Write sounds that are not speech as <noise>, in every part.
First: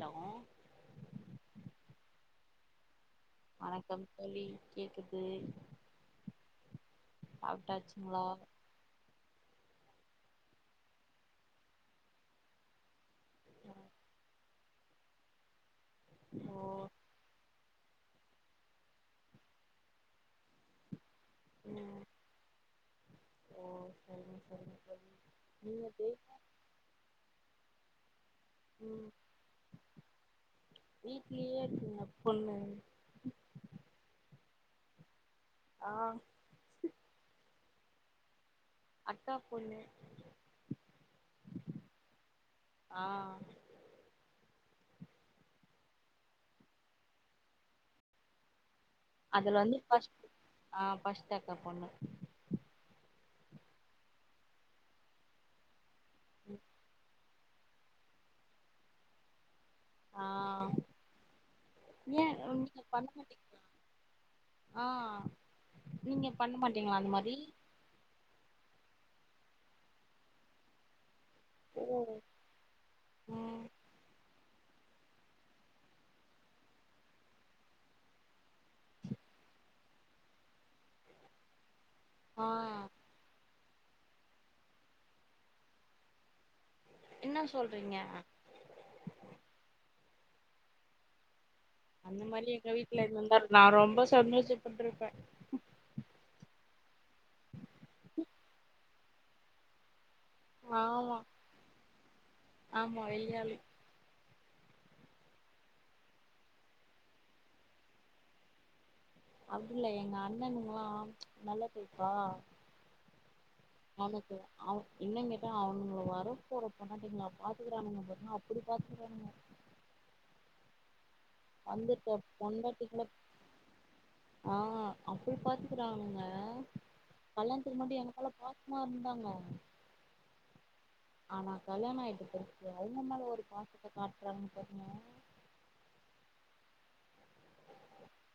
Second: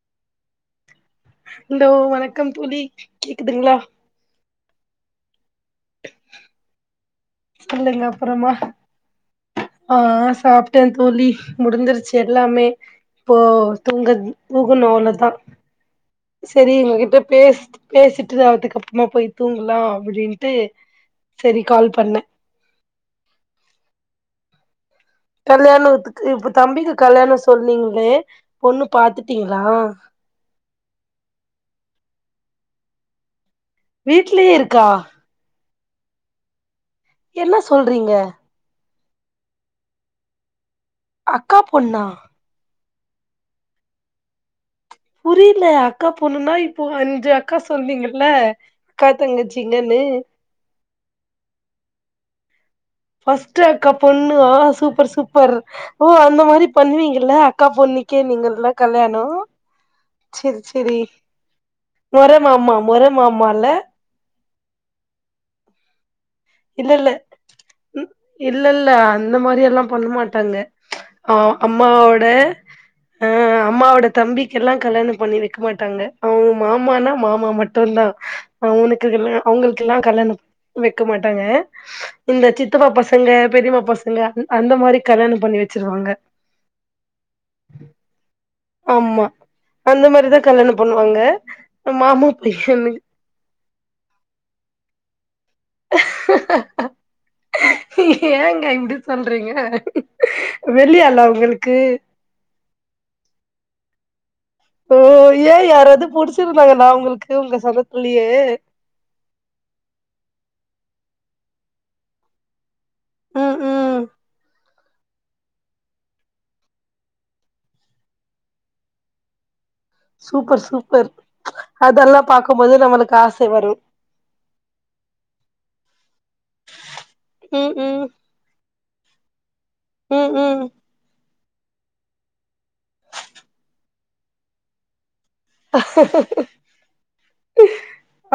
Hello? Hello வணக்கம் தோழி. கேக்குதுங்களா வணக்கம் தோழி கேக்குது. சொல்லுங்க சாப்டாச்சுங்ளா? அப்புறமா ஆ சாப்ட்டே தோழி முடிஞ்சிருச்சு எல்லாமே இப்போ தூங்கத் போகுணு அவ்ளதா. ஓ செரி உங்ககிட்ட பேசிட்டு பேசிட்டுரு அதுக்கு அப்மா போய் தூங்கலா அப்டின்ட்டு சரி கால் ம் பண்ணே ஓ செரிங்க செரிங்க தோழி. நீங்க தே கல்யாணவுத்துக்கு இப்ப தம்பிக்கு கல்யாணோ சொன்னீங்ளே பொண்ணு பாத்துட்டீங்ளா? வீட்லியே இருக்குங்க பொண்ணு. வீட்லியே இருக்கா? ஆ என்ன சொல்றீங்க? அக்கா பொண்ணு. அக்கா பொண்ணா? ஆ. புரில அக்கா பொண்ணுனா இப்போ அஞ்சு அக்கா சொன்னீங்கல்ல. அக்கா அதுல வந்து தங்கச்சிங்கன்னு ஃபஸ்ட் ஆ பஸ்ட்டு அக்கா பொண்ணு. ஃபஸ்ட் அக்கா பொண்ணு ஆ சூப்பர் சூப்பர். ஓ அந்த மாரி பண்ணுவீங்கல்ல. க்கா பொண்ணுக்கே நீங்கெல்லா கல்யாணோ. ஆ செர் செரி ஏ மொற மாமா நீங்க மொற பண்ண மாட்டீங்களா மாமால்ல ஆ நீங்க பண்ண மாட்டீங்களா அந்த மாரி? ம் இல்லல்ல அந்த மாரி எல்லா பண்ண மாட்டாங்க. அ ஓ அம்மாவோட ஆ ம். அம்மாவோட தம்பிக்கு எல்லா கல்யாணம் பண்ணி வெக்க மாட்டாங்க. அவுங்க மாமானா மாமா மட்டுந்தா. அவனுக்குகெல்லா அவுங்குள்க்கெல்லா கல்யாணம் வெக்க மாட்டாங்க. ஆ இந்த சித்தப்பா பச ங்க பெரியமா பசங்க அந் அந்த மாரி கல்யாணம் பண்ணி வெச்சிருவாங்க. என்னா சொல்றீங்க? ஆம்மா அந்த மாரிதா கல்யாணோ பண்ணுவாங்க. அந்த மாமா மாரி எங்க பையன்னு வீட்ல இந்துந்தா நா ரொம்ப சந்தோஷப்பட்ருப்பே. ஏங்க இப்டி சொல்றீங்க வெளி ஆமா ஆளா உங்களுக்கு ஆமா வெளி ஆளு ஓ ஏ யாராவது புடிச்சிருந்தாங்கனா உங்களுக்கு உங்க சொந்ததுலே அப்டில்ல எங்க அண்ணனுங்ல்லா நல்ல டைப்பா ம் ம் <unintelligible> இன்னு கேட்டா அவனுங்க வர போற பொண்ணாட்டீங்ளா பாத்துக்கிறாங்க பாருங்க அப்டி பாத்துக்கறானுங்க சூப்பர் சூப்பர் வந்துட்ட அதெல்லா பாக்கும்போது பொண்டாட்டிகள நம்மளுக்கு ஆச வரு ஆ அப்டி பாத்துக்குறாங்க ம் கல்யாணத்துக்கு முன்னாடி ம் எங்கள பாத் அம்மா இருந்தாங்க ம் ம் ஆனா கல்யாண ஆயிட்டபெர்கு அவுங்க மேல ஒரு பாசத்த காட்றாங்க பாருங்க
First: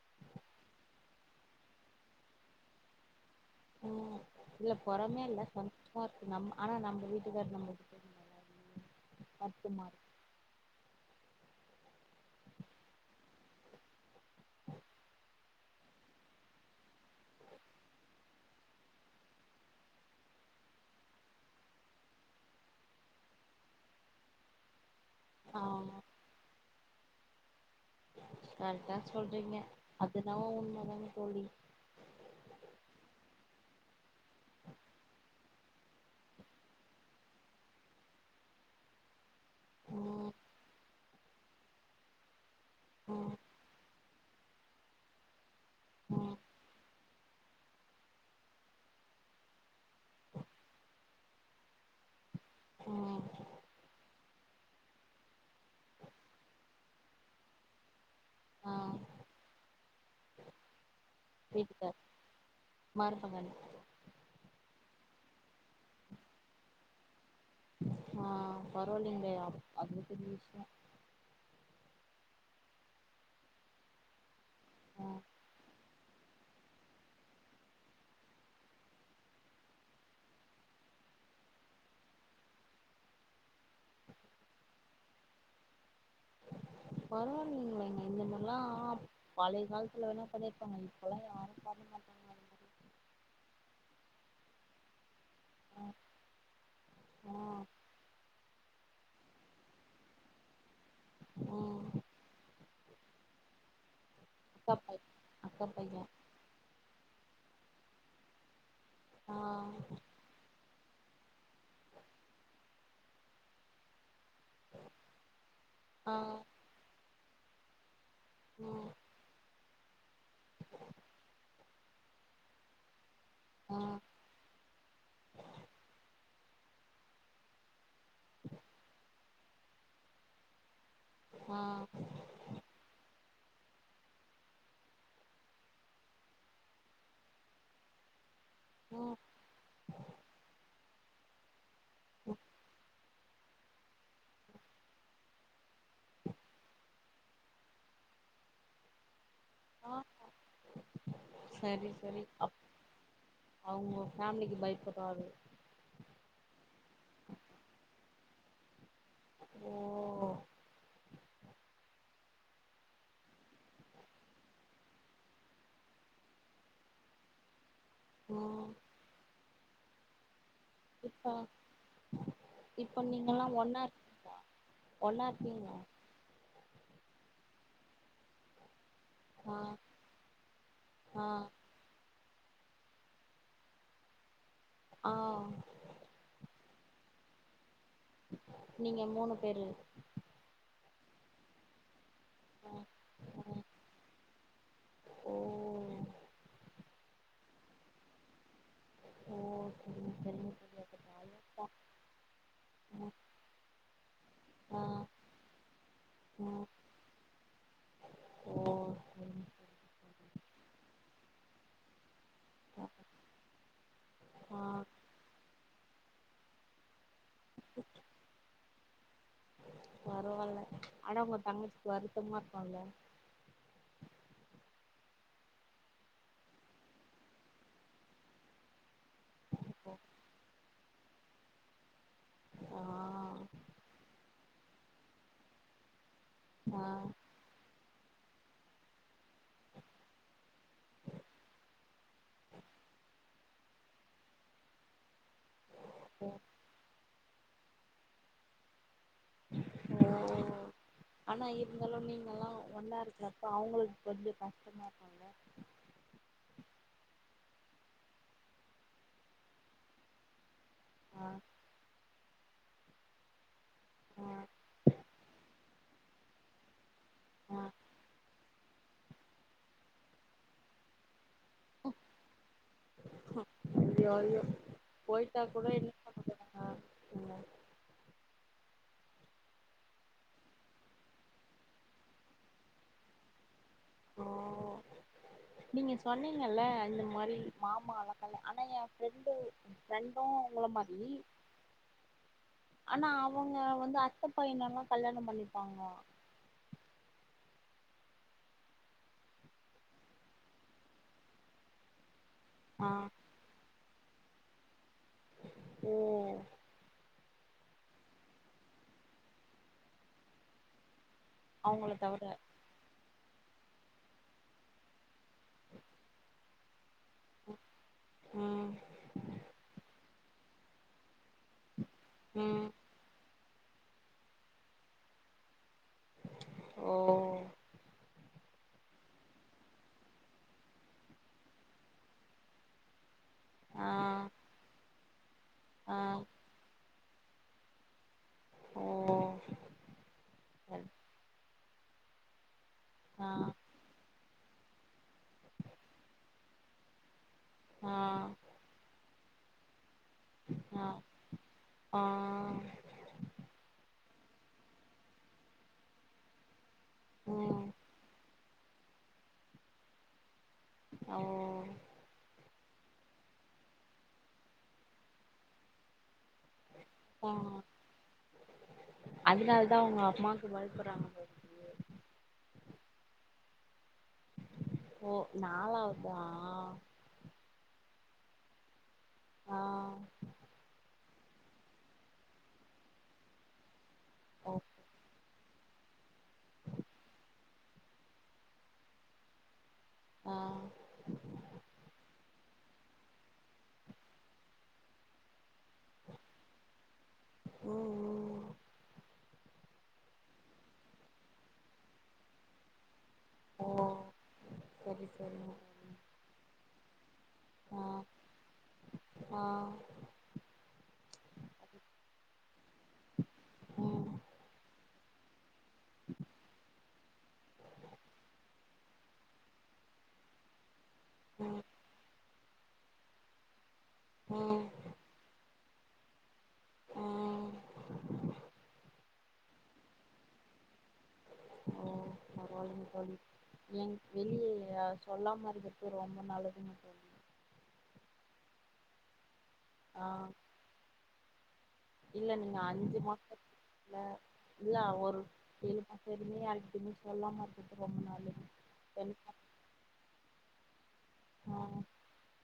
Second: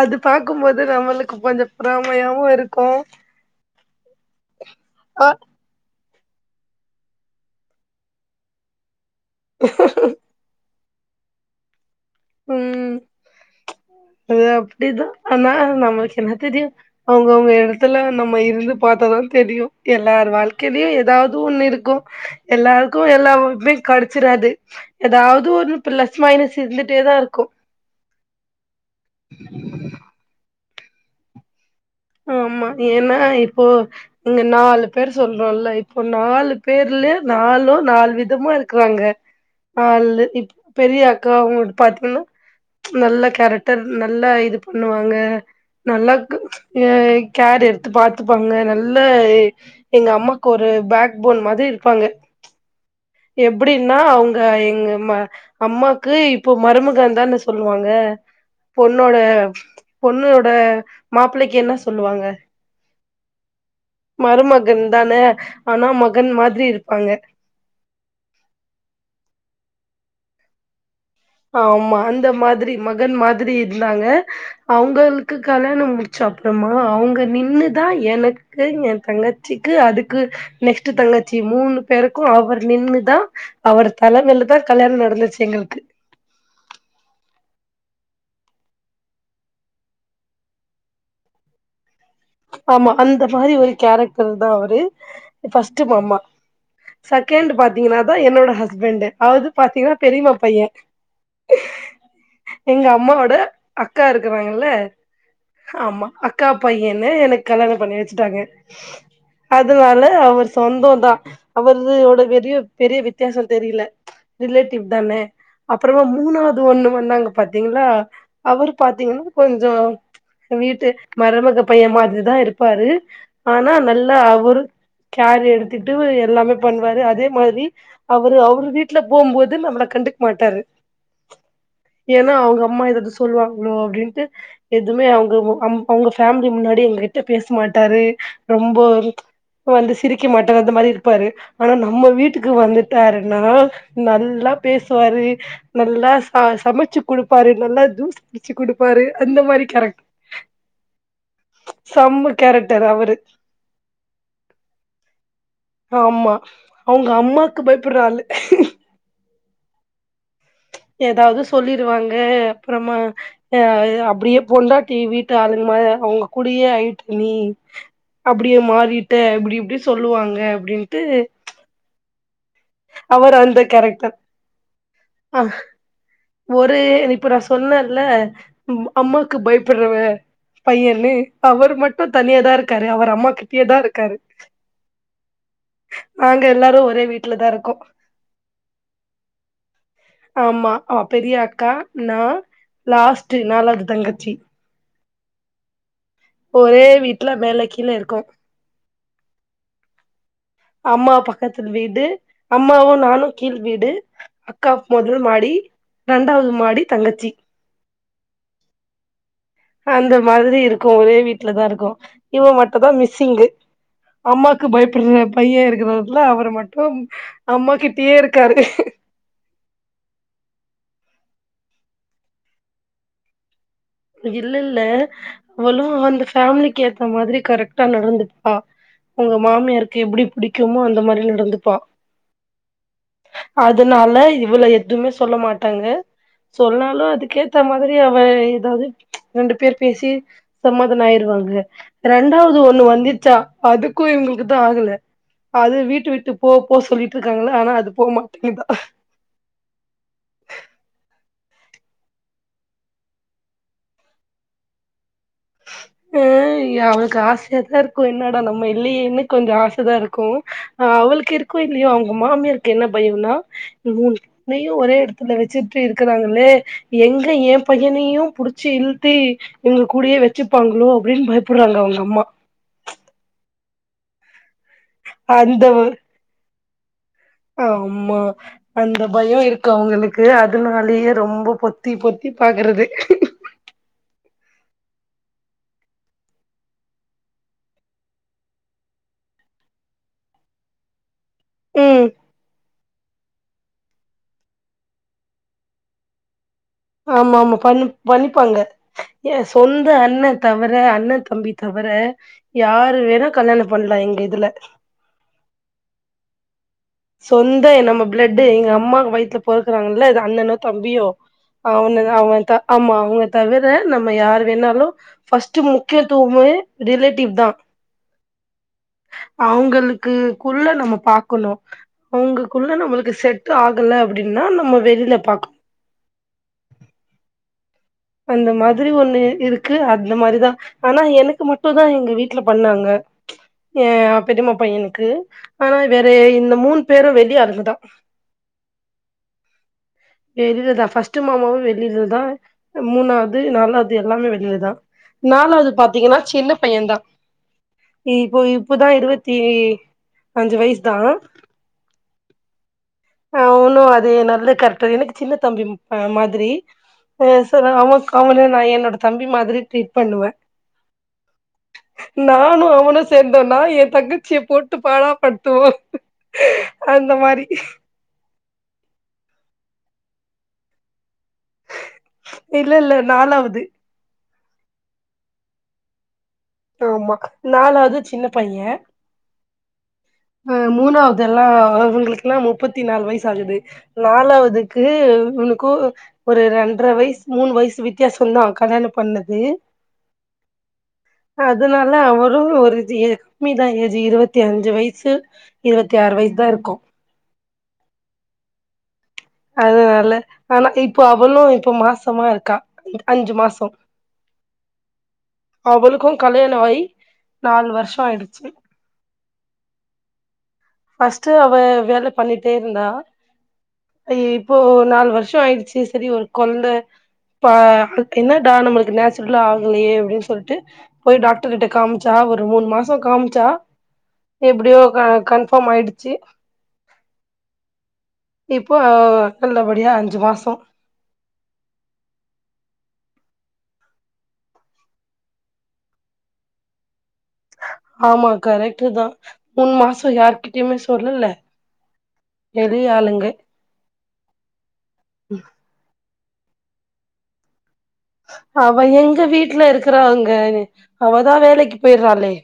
அது பாக்குபோது நம்மளுக்கு கொஞ்சோ பொறாமையாவு இருக்கு ம் இல்ல பொறாமையா ஆ இல்ல கொஞ் <unintelligible> இருக்கு நம் ஆனா நம்ப வீட்டுக்காரர் நம்ளுக்கு தெரிலல <inaudible> கஷ்டமா இருக் ம் அது அப்டிதா ஆனா நம்மளுக்கு என்ன தெரியும் அவங்கவுங்க இடத்துல நம்ம இருந்து பாத்தாதான தெரியும எல்லார் வாழ்க்கையிலயு ஏதாவது ஒண்ணு இருக்கு எல்லாருக்கு எல்லா வாய்ப்புமே கெடச்சிறாது ஏதாவது ஒரு ஆமா பிளஸ் மைனஸ் இருந்துட்டே தா இருக்கு கரெக்டா சொல்றீங்க அது என்னவோ உண்ம தானே தோழி ஆமா ஏன்னா இப்போ இங்க நாலு பேர் சொல்றோல்ல இப்போ நாலு பேர்ல நாலு நாலு விதமா இருக்குறாங்க ஆள்ளு ம் இப்ப பெரிய அக்கா அவங்களோடு பாத்தீங்கன்னா நல்ல ம் கேரட் டர் நல்லா இது பண்ணுவாங்க நல்லா ம் கு ஏ கேர் எடுத்து பாத்துப்பாங்க நல்ல எ எங்க அம்மாக்கு ஒரு பேக் போன் மாதிரி இருப்பாங்க ம் எப்டின்னா அவுங்க எங்க ம அம்மாக்கு இப்ப மருமகன்ந்தானே சொல்லுவாங்க ஆ பொண்ணோட பொண்ணோட மாப் புள்ளைக்கி என்ன வீட்டுக்கார் சொல்லுவாங்க மருமகன் மருமகன் தானே ஆனா மகன் மாதிரி இருப்பாங்க ஆ பரவாயில்லேங்ளே அப் அதுவே பெரிய விஷ்யோ ஆமா அந்த மாதிரி மகன் மாதிரி இருந்தாங்க ஆ அவுங்களுக்கு கல்யாணம் சப்டோமா அவுங்க நின்னு தா எனக்கு எ தங்கச்சிக்கு அதுக்கு நெக்ஸ்ட் தங்கச்சி மூணு பேருக்கு அவர் நின்னுதா அவரு தலமையில தா கல்யாண நடந்துச்சு எங்களுக்கு பரவாயில்ங்ளேங்க இந்த மார்லா பழைய காலத்துல வேணா பண்ணிருப்பாங்க இப்பல யாரு பண்ண மாட்டங்க ஆமா அந்த மாரி ஒரு கேரக்டர் தா அவரு இது ஆ ஃபஸ்ட்டு மாமா ஆ செகண்ட் பாத்தீங்கன்னா தா என்னோட ஹஸ்பெண்ட்டு அதாவது பாத்தீங்கன்னா பெரியம்மா பைய ம் எங்க அம்மாவோட அக்கா இருக்குறாங்கல்ல அக்கா பை அக்கா ஆமா பையன் க்கா பையன்ன எனக் கல்யாண பண்ணி வச்சுட்டாங்க ஆ அதுனால அவர் சொந்தோந்தான் அவரிதயோட வெரிய பெரிய வித்தியாசோ தெரில ரிலேட்டிவ் தான அப்புறமா ஆ மூணாவ்து ஒன்னு வந்தாங்க பாத்தீங்ளா அவரு ம் பாத்தீங்னா கொஞ்சோ வீட்டு மருமக பையன் மாதிரிதா இருப்பாரு ஆனா ஆ நல்லா அவரு கேர் எடுத்துட்டு எல்லாமே பண்வாரு அதே மாரி அவரு அவரு வீட்ல போம்போது நம்ள கண்டுக் மாட்டாரு ஆ ஏனா அவ்ங்க அம்மா எதாது சொல்லுவாங்ளோ அப்டின்ட்டு எதுமே அவ்கவ்ங்க அம் அவ்ங்க ஃபேம் முன்னாடி எங்ககிட்ட பேசு மாட்டாரு ரொம்போ ம் இப்ப வந்து சிரிக்க மாட்டாரு அந்த மாரி இருப்பாரு ஆனா நம்ம வீட்டுக்கு வந்துட் டாருன்னா நல்லா பேசுவாரு நல்லா ச சமைச்சு குடுப்பாரு நல்லா ஜீஸ் அடிச்சு குடுப்பாரு அந்த மாரி ஆ கேரக்ட் சரி சரி செம்ம அப் கேரக்டர் அவரு அவ்ங்க ஃபேமிலிக்கு பயப்புராரு ஆமா அவ்ங்க அம்மாக்கு பயப்புற ஆளு அப்பிடியா ஓ ஏதாவ்து சொல்லிருவாங்க அப்றமா ய யா அப்டியே பொண்டாட்டி வீட்டு ஆளுங்க மா அவ்ங்க கூடியே ஆய்ட்ட நீ அப்டியே ம் மாறிட்ட அப்டி இப்டி சொல்லுவாங்க அப்டின் இப்பா இப்போ அவர் நீங்களா அந்த ஒன்னா கேரக்டர் ங்ளா ஒன்னா அ இருக்கீங்ளா ஒரு இப்ப நா சொன்னல்ல இந்த அம்மாக்கு ஆ பயப்புறவ பையனு ஆ அவரு மட் இப்ப தனியாதா இருக்காரு அவரு அம்மா கிட்டயேதா இருக்காரு ஆ நாங்க எல்லாரு ஒரே வீட்லதா இருக்கோ நீங்க மூணு பேரு ஆமா அ பெரியா அக்கா நா ஆ லாஸ்ட்டு ஆ நாலாது தங்கச்சி ஓ ஒரே வீட்ல மேல கீழ இருக்கோ ஓ சரிங்க சரிங்க தோழி அப்ப அம்மா ஜாலியா பக்கத்து இருக்கு வீடு அம்மாவு நானு கீழ் வீடு அக்கா ஆ மொத மாடி ஆ ரெண்டாவ்து மாடி தங்கச்சி ஓ ம் அந்த மாதிரி இருக்கோ ஒரே வீட்ல தா இருக்கோ இவ மட்டுதா மிஸ்ஸிங்கு ஆ அம்மாக்கு பயப்புறப் பையே இருக்கிறதுல அவரு மட்டும் அம்மா கிட்டியே இருக்காரு பரவால்ல ஆனா அவ்ங்க தங்கச்சிக்கு வருத்தமா இருக்குல்ல இல்ல இல்ல அவளு அந்த ஃபேமிலிக்கு ஏத்த மாதிரி கரெக்ட்டா நடந்துப்பா அவ்ங்க மாமியாருக்கு எப்டி புடிக்குமோ அந்த மாரி நடந்துப்பா ஆ அதுனால இவள எதுமே சொல்ல மாட்டாங்க ஆ சொன்னாலு அதுக்கேத்த மாதிரி அவ எதாவது ரெண்டு பேரு பேசி சம்மாதானோ ஆய்ருவாங்க ரெண்டாவ்து ஒன்னு வந்துச்சா அதுக்கு எங்ளுக்குதா ஆகல அத வீட்டு விட்டு போ போ சொல்லிட்ருக்காங்களா ஆனா அது போ மாட்டிங்குதா ஓ ஆனா இருந்தாலு நீங்கெல்லா ஒன்னா இருக்கிறப்ப அவுங்குளுக் வந்து கஷ்டமா இருக்கூல உ உ அவளுக்கு ஆசயாதா இருக்கு என்னடா நம்ம இல்லேயேனு கொஞ்சோ ஆசதா இருக்கு ஆ அவளுக்கு இருக்கோ இல்லீயோ அவுங்க மாமியாருக்கு என்ன பயோனா இ மூனு ஆ புள்ளயு ஒரே எடத்துல வெச்சுட் டு இருக்கறாங்களே எங்க ஆ என் பையனையு புடுச்சு இழுத்து இவுங்க கூடயே வெ வெச்சுப்பாங்களோ அப்டினு பயப்படறாங்க அவுங்க அம்மா அஹ் ஐயோ ஐயோ போயிட்டா கூட அந்த வ- என்ன பண்ண போறாங்க அவுங்க ஆமா அந்த பயோ இருக்கு அவுங்களுக்கு அதுனாலயே ரொம்ப பொத்தி பொத்தி பாக்கறது ஓ நீங்க சொன்னீங்கல்ல இந்த மாரி மாமா அழகல்ல ஆனா என் ஃபிரெண்டு ஃப்ரெண்டு உங்கள மாரி ம் ஆனா அவுங்க வந்து அத்த பையனல்லா கல்யாணோ பண்ணிப்பாங்ளா ஆமாமா பண் பண்ணிப்பாங்க என் சொந்த அண்ண தவர அண்ண தம்பி தவர ஆ யாரு வேணா கல்யாணோ பண்லா எங்க இதுல ஓ சொந்த நம்ம பிளட்டு எங்க அம்மாக்கு வயித்துல பொறக்குறாங்கல்ல அண்ணனோ தம்பியோ அவங்கள அவன தவிர அவன த ஆமா அவுங்க தவர நம்ம யார் வேணாலு ஃபர்ஸ்ட்டு முக்கியத்துவமே ரிலேட்டிவ்தா ம் அவுங்களுக்குக்குள்ள நம்ம பாக்கணு ம் அவுங்களுக்குள்ள நம்மளுக்கு செட் ஆகல அப்டினா நம்ம வெளில பாக் ஓ அந்த மாதிரி ஒண்ணு இருக்கு அந்த மாரிதா ஆனா எனக்கு மட்டுதா எங்க வீட்ல பண்ணாங்க ஆ என் பெரிமா பையனுக்கு ஆனா ஆ வேற இந்த மூணு பேரு வெளி ஆளுகதா ஓ வெளிலதா ஃபர்ஸ்ட்டு மாமாவு வெளிலதா ஆ மூணாவது நாலா வது எல்லாமே வெளிலதா நாலாவது பாத்தீங்கனா சின்ன பையன்தா ஆ இ இப்போதா இருவத்தி அஞ்சு ஆ வயசுதா ஆ அ ஒன்னு அது நல்ல கேரெக்டர் எனக்கு சின்ன தம்பி ம மாதிரி அ சோ ம் அவன்க்கு அவனு நா என்னோட தம்பி மாதிரி ட்ரீட் பண்ணுவ ஓ நானு அவனு சேந்தோனா என் தங்கச்சிய போட்டு பாடா படுத்துவோ அந்த மாரி அதனாலதா அவுங்க அம்மாவுக்கு பயப்படறாங்க போ இல்லல்ல நாலாவது ஓ நாலாவதா ஆமா நாலாவது சின்ன பையன் ஆ அ மூணாவது எல்லா அவங்களுக்கெல்லா முப்பத்தி நாலு வயசு ஆகுது ஓ நாலாவதுக்கு து உனக்கு ஒரு ரெண்ட்ர வய்சு மூணு வய்சு வித்தியாசந்தா கல்யாணம் பண்ணது ஆ அதனால அவரு ஒரு ஜி ஏ கம்மிதா ஏஜு இருவத்தி அஞ்சு வயசு இருவத்தி ஆறு வய்ஸ் தா இருக்கு ஓ ஓ அதுனால ஆனா இப்போ அவளு இப்ப மாசமா இருக்கா அஞ்சு மாசோ ஓ சரி சரிங்க அவளுக்கு கல்யாண ஆயி நாலு ஆ வருஷோ ஆயிடுச்சு ஆ ஃபஸ்ட்டு அவ வேல பண்ணிட்டே இருந்தா ம் இப்போ நாலு வருஷோ ஆயிடுச்சு செரி ஒரு கொழந்த பா என்னடா நம்மளுக்கு நேச்சுரலா ஆகலையே அப்டின் சொல்ட்டு போய் டாக்டர் ம் கிட்ட காம்ச்சா ஒரு மூண் மாசோ காம்ச்சா ம் எப்படியோ க கன் ஃபாம் ஆயிடுச்சு ம் இப்போ நல்லபடியா அஞ்சு மாசோ ஒ பரவாலிங்க தோழி எ வெளிய சொல்லாம இருக்கர்த்து ரொம்ப நல்லதுங்க தோழி ஆமா கரெக்ட்டு தா மூண் ஆ மாச யாருகிட்டயுமே சொல்லல வெளி ஆளுங்க ல இல்ல அ ஒரு ஏழு மாசோ வெரிக்குமே யாருகிட்டையுமே சொல்ல மாட் நேத்து ரொம்ப நேர அவ எங்க வீட்ல இருக்கிற அங்க அவதா ஆ வேலைக்கு போய்ட்றாளே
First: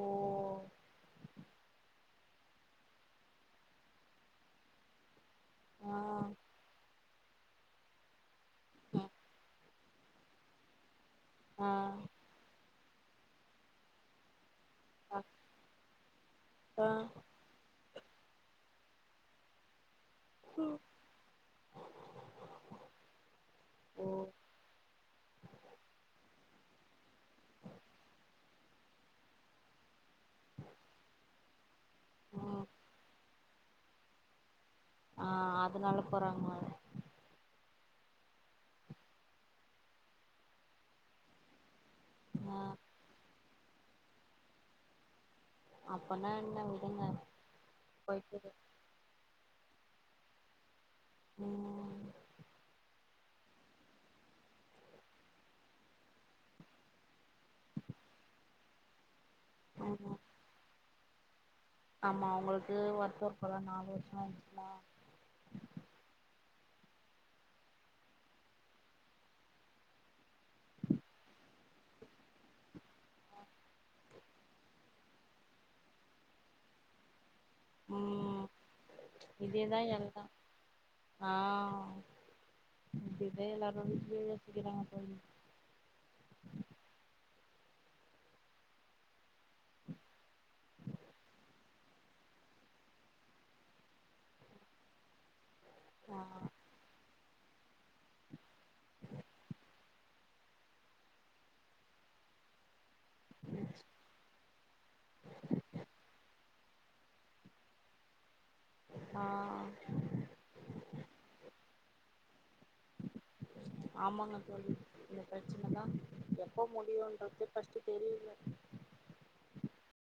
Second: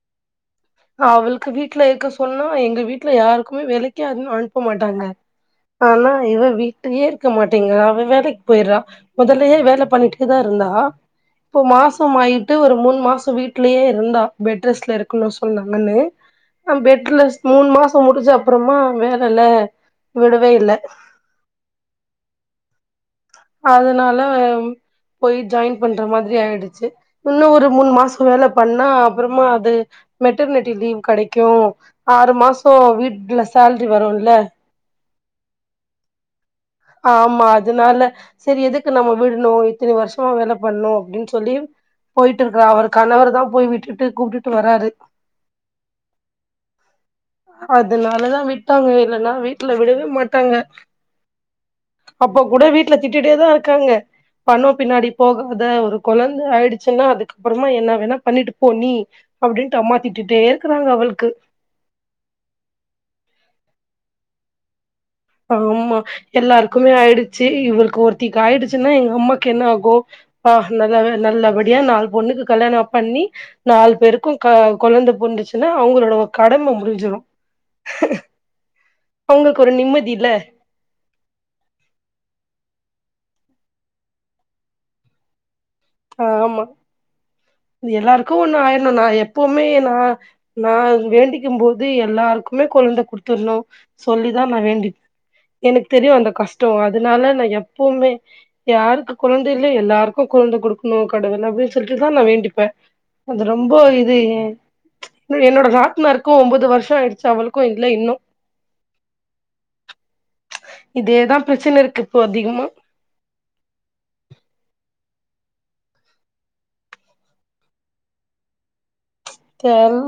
ஓ அவளுக்கு வீட்ல இருக்க சொல்லோ எங்க வீட்ல யாருக்குமே வேலைக்கே அ அனுப்ப மாட்டாங்க ஆ ஆனா இவ வீட்டயே இருக்க மாட்டேங்க அவ வேலைக் போய்றா மொதலயே வேல பண்ணிட்டு தா இருந்தா இப்போ ஆ மாசமாயிட்டு ஒரு மூண் மாசோ வீட்லயே இருந்தா பெட் ரெஸ்ட்ல இருக்கணு சொன்னாங்கன்னு அ அக்கா பெட்லஸ் மூணு மாசோ முடிஞ்ச அப்புறமா வேலல்ல விடவே இல்ல ஓ அதனால போயி ஜாயின் பண்ற மாதிரி ஆயிடுச்சு இன்னு ஒரு மூணு மாசோ வேல பண்ணா அப்பறமா அது மெட்டர்னிட்டி லீவ் கெடைக்கு ஆறு ஆ மாசோ வீட்ல சேல்ரி வருல்ல ஆ அதனால போறாங்களா ஆமா அதனால செரி எதுக்கு நம்ம விட்ணு இத்தினி வருஷமா வேல பண்ணு அப்டின் சொல்லி போயிட்டு ஆ இருக்கிறா அவர கணவருதா போய் விட்டுட்டு கூப்டுட்டு வராரு அப்பன்னா என்ன விடுங்க போயிட்டு அதனாலதா விட்டாங்க இல்லன்னா வீட்ல விடவே மாட்டாங்க ம் அப்போ கூட வீட்ல திட்டிட்டே தா இருக்காங்க பணோ பின்னாடி போகாத ஒரு கொழந்த ஆயிடுச்சுன்னா அதுக்கப்புறமா என்ன வேணா பண்ணிட்டு போ நீ அப்டின்ட்டு அம்மா ஆமா திட்டுட்டே இருக்கிறாங்க அவளுக்கு ஆமா அவுங்களுக்கு வருத்ததோ இருக்குல்ல நாலு வருஷமாயிட்சில்ல ஆம்மா எல்லாருக்குமே ஆயிடுச்சு இவருளுக் ஒருத்திக்கு ஆயிடுச்சுன்னா எங்க அம்மாக்கு என்ன ஆகு ப்பா நல்ல வே நல்லபடியா நாலு பொண்ணுக்கு கல்யாணம் பண்ணி நாலு பேருக்கு கா கொழந்த பொர்ந்துச்சுன்னா அவுங்களோட கடம முடிஞ்சுடு ம் அவங்களுக்கு ஒரு இதேதா நிம்மதி எல்லா இல்ல ஆ இப்டியே தா எல்லாரு வீட்லயு சொல்லிறாங்க தோழி ஆமா எல்லாருக்கு ஒண்ணு ஆயிர்ணு நா எப் எப்போமே நா நா வேண்டிக்கும் போ து எல்லாருக்குமே கொழந்த குடுத்துர்ணு சொல்லிதா நா வேண்டிப் எனக்கு தெரியு ஆ அந்த கஷ்டம் அதனால நா எப்பவுமே யாருக்கு கொழந்த இல்ல எல்லாருக் கு கொழந்த குடுக்கணு கடவுளே அப்டின் சொல்லிட்டுதா நா வேண்டிப்ப அது ரொம்போ இது என்னோட நாத்னாருக்கு ஒன்பது வருஷம் ஆயிடுச்சு அவளுக்கு இல்ல இன்னு ஆ இதேதா பிரச்சன இருக்கு இப்போ அதிகமா ஆமாங்க தோழி இந்த பிரச்சன தா எப்போ முடியும்ன்றத ஃபஸ்ட்டு தெரில தெர்ல